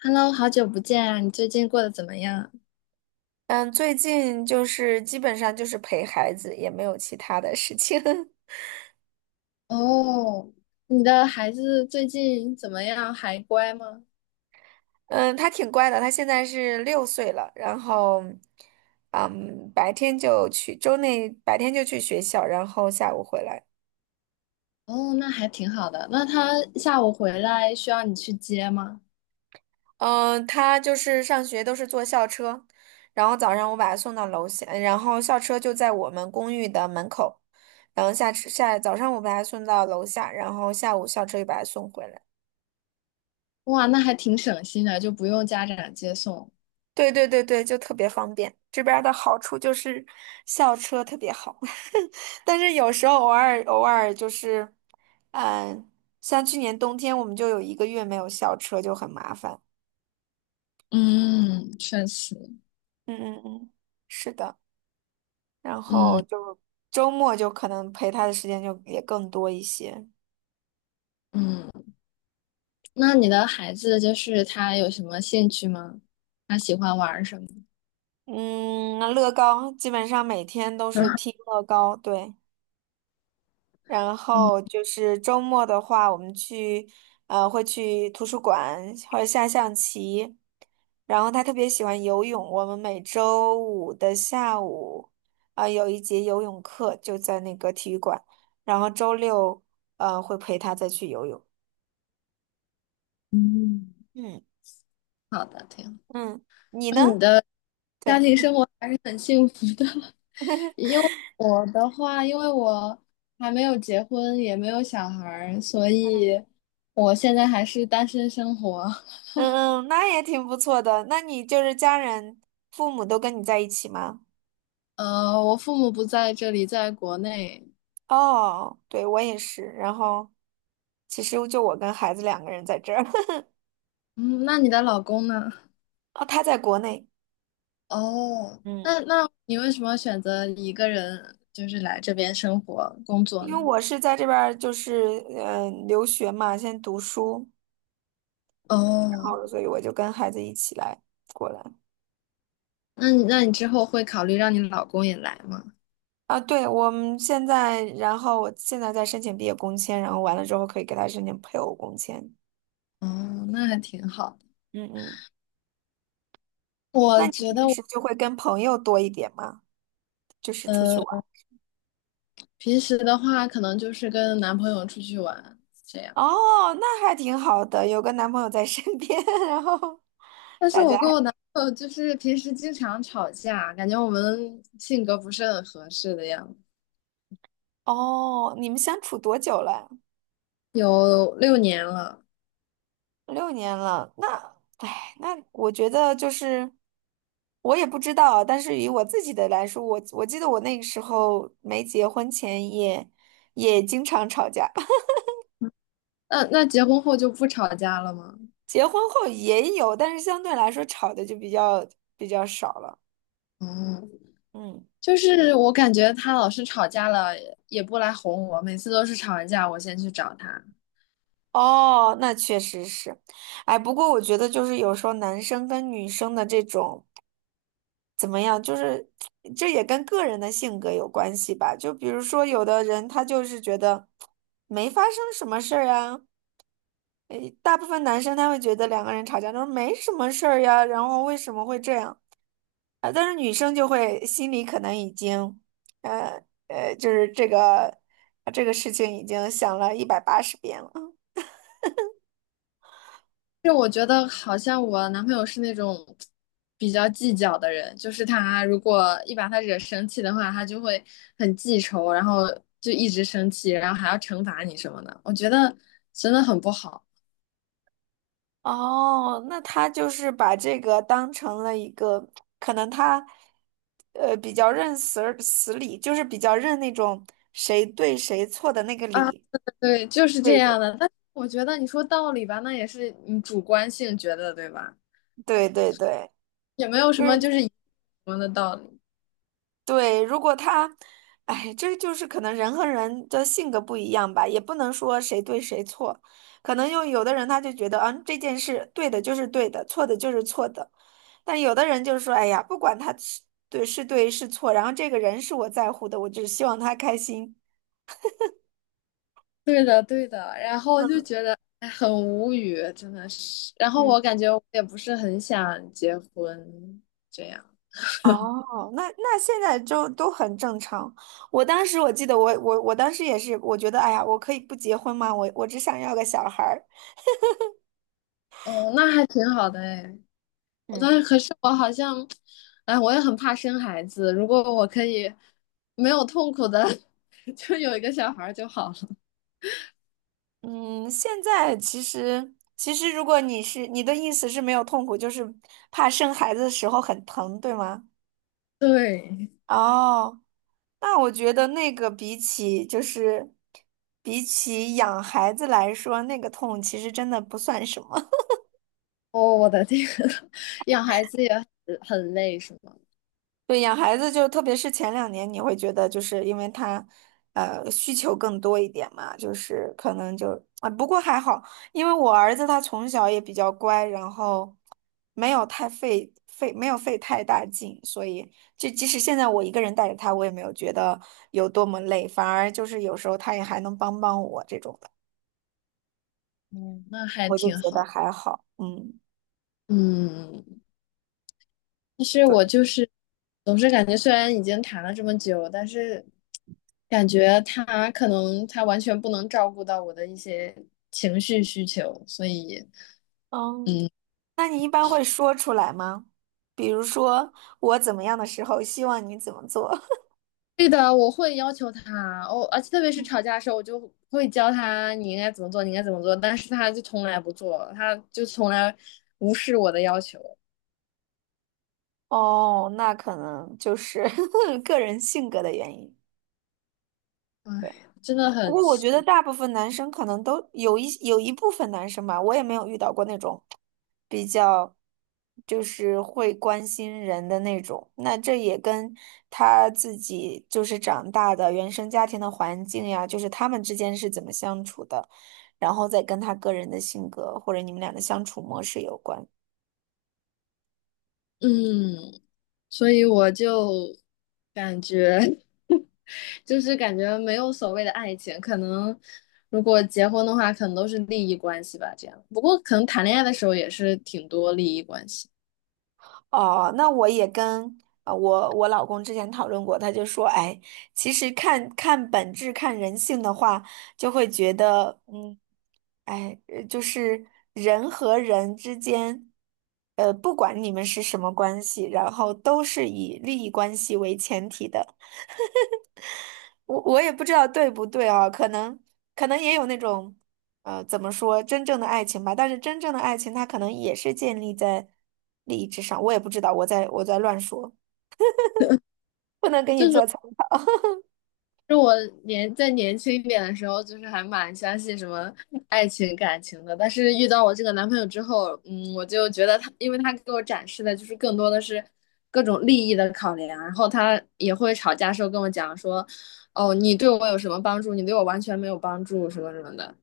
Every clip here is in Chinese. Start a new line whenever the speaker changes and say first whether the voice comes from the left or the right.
left: Hello，好久不见啊！你最近过得怎么样？
right: 嗯，最近就是基本上就是陪孩子，也没有其他的事情。
left: 哦，你的孩子最近怎么样？还乖吗？
right: 嗯，他挺乖的，他现在是6岁了，然后，嗯，白天就去，周内白天就去学校，然后下午回来。
left: 哦，那还挺好的。那他下午回来需要你去接吗？
right: 嗯，他就是上学都是坐校车，然后早上我把他送到楼下，然后校车就在我们公寓的门口，然后下早上我把他送到楼下，然后下午校车又把他送回来。
left: 哇，那还挺省心的，就不用家长接送。
right: 对对对对，就特别方便。这边儿的好处就是校车特别好。但是有时候偶尔就是，嗯，像去年冬天我们就有1个月没有校车，就很麻烦。
left: 嗯，确实。
right: 嗯嗯嗯，是的。然
left: 嗯
right: 后就周末就可能陪他的时间就也更多一些。
left: 嗯，那你的孩子就是他有什么兴趣吗？他喜欢玩儿什么？
right: 嗯，乐高基本上每天都是拼 乐高，对。然
left: 哦，
right: 后就是周末的话，我们去会去图书馆或者下象棋。然后他特别喜欢游泳，我们每周五的下午有一节游泳课就在那个体育馆，然后周六会陪他再去游泳。
left: 嗯，
right: 嗯
left: 好的，挺好。
right: 嗯，你
left: 那
right: 呢？
left: 你的家
right: 对，
left: 庭生活还是很幸福的。因为我的话，因为我还没有结婚，也没有小孩儿，所
right: 嗯
left: 以我现在还是单身生活。
right: 嗯，那也挺不错的。那你就是家人、父母都跟你在一起吗？
left: 我父母不在这里，在国内。
right: 哦，对，我也是。然后其实就我跟孩子两个人在这儿。
left: 嗯，那你的老公呢？
right: 哦，他在国内，
left: 哦，
right: 嗯，
left: 那你为什么选择一个人就是来这边生活工作
right: 因为
left: 呢？
right: 我是在这边儿就是留学嘛，先读书，然
left: 哦，
right: 后所以我就跟孩子一起来过来。
left: 那你之后会考虑让你老公也来吗？
right: 啊，对，我们现在，然后我现在在申请毕业工签，然后完了之后可以给他申请配偶工签。
left: 哦，那还挺好的。
right: 嗯嗯，
left: 我
right: 那你
left: 觉
right: 平
left: 得我。
right: 时就会跟朋友多一点吗？就是出去玩。
left: 呃平时的话，可能就是跟男朋友出去玩这样。
right: 哦，那还挺好的，有个男朋友在身边。然后
left: 但是
right: 大家。
left: 我跟我男朋友就是平时经常吵架，感觉我们性格不是很合适的样子。
right: 哦，你们相处多久了？
left: 有六年了，
right: 6年了。那，哎，那我觉得就是，我也不知道，但是以我自己的来说，我记得我那个时候没结婚前也经常吵架。
left: 那结婚后就不吵架了吗？
right: 结婚后也有，但是相对来说吵的就比较少了。
left: 哦，
right: 嗯，
left: 就是我感觉他老是吵架了，也不来哄我，每次都是吵完架我先去找他，
right: 哦，那确实是，哎，不过我觉得就是有时候男生跟女生的这种。怎么样？就是这也跟个人的性格有关系吧。就比如说，有的人他就是觉得没发生什么事儿啊。诶，大部分男生他会觉得两个人吵架都是没什么事儿呀，然后为什么会这样啊？但是女生就会心里可能已经，呃就是这个事情已经想了180遍了。
left: 就我觉得好像我男朋友是那种比较计较的人，就是他如果一把他惹生气的话，他就会很记仇，然后就一直生气，然后还要惩罚你什么的，我觉得真的很不好
right: 哦，那他就是把这个当成了一个，可能他，比较认死儿死理，就是比较认那种谁对谁错的那个
left: 啊。
right: 理。
left: 对，就是这
right: 对对
left: 样的。但是我觉得你说道理吧，那也是你主观性觉得，对吧？
right: 对对
left: 也没有什么
right: 对，
left: 就是一什么的道理。
right: 对，如果他，哎，这就是可能人和人的性格不一样吧，也不能说谁对谁错，可能就有的人他就觉得，嗯，这件事对的就是对的，错的就是错的，但有的人就是说，哎呀，不管他是对是错，然后这个人是我在乎的，我只希望他开心。
left: 对的，对的，然后就觉得哎很无语，真的是。然后
right: 嗯，
left: 我感觉我也不是很想结婚，这样。
right: 哦，那那现在就都很正常。我当时我记得我当时也是，我觉得哎呀，我可以不结婚吗？我只想要个小孩儿。
left: 哦，那还挺好的哎。但
right: 嗯。
left: 是可是我好像，哎，我也很怕生孩子。如果我可以没有痛苦的，就有一个小孩儿就好了。
right: 嗯，现在其实，如果你是你的意思是没有痛苦，就是怕生孩子的时候很疼，对吗？
left: 对，
right: 哦，那我觉得那个比起养孩子来说，那个痛其实真的不算什么。
left: 哦，我的天，养孩子也很累，是吗？
right: 对，养孩子就特别是前2年，你会觉得就是因为他，需求更多一点嘛，就是可能就啊，不过还好，因为我儿子他从小也比较乖，然后没有太费费没有费太大劲，所以就即使现在我一个人带着他，我也没有觉得有多么累，反而就是有时候他也还能帮帮我这种的，
left: 嗯，那还
right: 我就
left: 挺
right: 觉得
left: 好。
right: 还好，嗯。
left: 嗯，其实我
right: 对。
left: 就是总是感觉，虽然已经谈了这么久，但是感觉他可能他完全不能照顾到我的一些情绪需求，所以，
right: 哦，
left: 嗯，
right: 那你一般会说出来吗？比如说我怎么样的时候，希望你怎么做？
left: 对的，我会要求他，哦，而且特别是吵 架的时候，我就会教他你应该怎么做，你应该怎么做，但是他就从来不做，他就从来无视我的要求，
right: 哦，那可能就是 个人性格的原因。
left: 唉，
right: 对，
left: 真的
right: 不
left: 很
right: 过我
left: 奇，
right: 觉得大部分男生可能都有一部分男生吧，我也没有遇到过那种就是会关心人的那种。那这也跟他自己就是长大的原生家庭的环境呀，就是他们之间是怎么相处的，然后再跟他个人的性格或者你们俩的相处模式有关。
left: 嗯，所以我就感觉。就是感觉没有所谓的爱情，可能如果结婚的话，可能都是利益关系吧。这样，不过可能谈恋爱的时候也是挺多利益关系。
right: 哦，那我也跟我老公之前讨论过，他就说，哎，其实看看本质、看人性的话，就会觉得，嗯，哎，就是人和人之间，不管你们是什么关系，然后都是以利益关系为前提的。我也不知道对不对啊，可能也有那种，怎么说，真正的爱情吧。但是真正的爱情，它可能也是建立在利益之上。我也不知道，我在乱说，不能给你
left: 就是
right: 做参。
left: 就我在年轻一点的时候，就是还蛮相信什么爱情感情的，但是遇到我这个男朋友之后，嗯，我就觉得他，因为他给我展示的就是更多的是各种利益的考量，然后他也会吵架时候跟我讲说，哦，你对我有什么帮助，你对我完全没有帮助，什么什么的。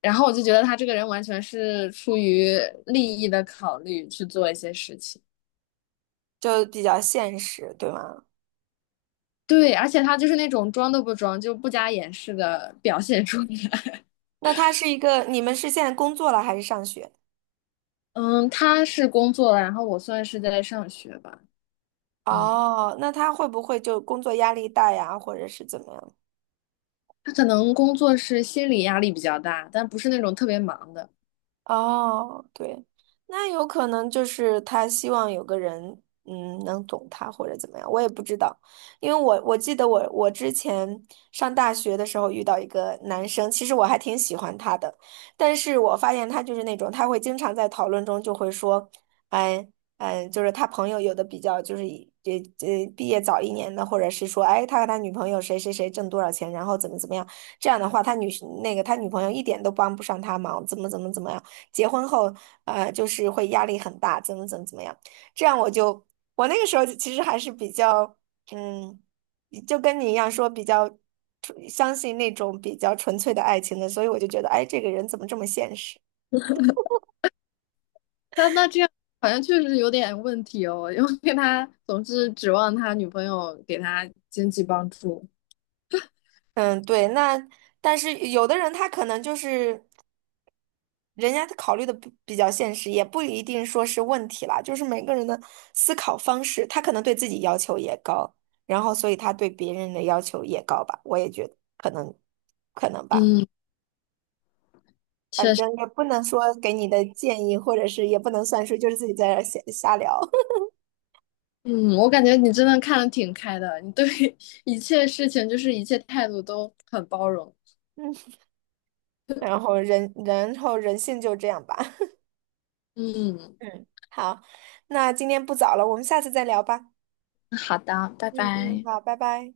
left: 然后我就觉得他这个人完全是出于利益的考虑去做一些事情。
right: 就比较现实，对吗？
left: 对，而且他就是那种装都不装，就不加掩饰的表现出来。
right: 那他是一个，你们是现在工作了还是上学？
left: 嗯，他是工作了，然后我算是在上学吧。嗯，
right: 哦，那他会不会就工作压力大呀，或者是怎么样？
left: 他可能工作是心理压力比较大，但不是那种特别忙的。
right: 哦，对，那有可能就是他希望有个人，嗯，能懂他或者怎么样，我也不知道，因为我记得我之前上大学的时候遇到一个男生，其实我还挺喜欢他的，但是我发现他就是那种他会经常在讨论中就会说，哎。嗯，就是他朋友有的比较就是以毕业早1年的，或者是说，哎，他和他女朋友谁谁谁挣多少钱，然后怎么怎么样，这样的话，那个他女朋友一点都帮不上他忙，怎么怎么怎么样。结婚后，就是会压力很大，怎么怎么怎么样。这样我就，我那个时候其实还是比较，嗯，就跟你一样说比较纯相信那种比较纯粹的爱情的，所以我就觉得，哎，这个人怎么这么现实？
left: 那这样好像确实有点问题哦，因为他总是指望他女朋友给他经济帮助。
right: 嗯，对，那但是有的人他可能就是。人家考虑的比较现实，也不一定说是问题啦，就是每个人的思考方式，他可能对自己要求也高，然后所以他对别人的要求也高吧，我也觉得可能，可能吧，
left: 嗯，
right: 反
left: 确实。
right: 正也不能说给你的建议，或者是也不能算数，就是自己在这儿瞎聊。
left: 嗯，我感觉你真的看得挺开的，你对 一切事情就是一切态度都很包容。
right: 嗯，然后人，然后人性就这样吧，
left: 嗯，
right: 嗯，好，那今天不早了，我们下次再聊吧，
left: 好的，拜
right: 嗯嗯，
left: 拜。
right: 好，拜拜。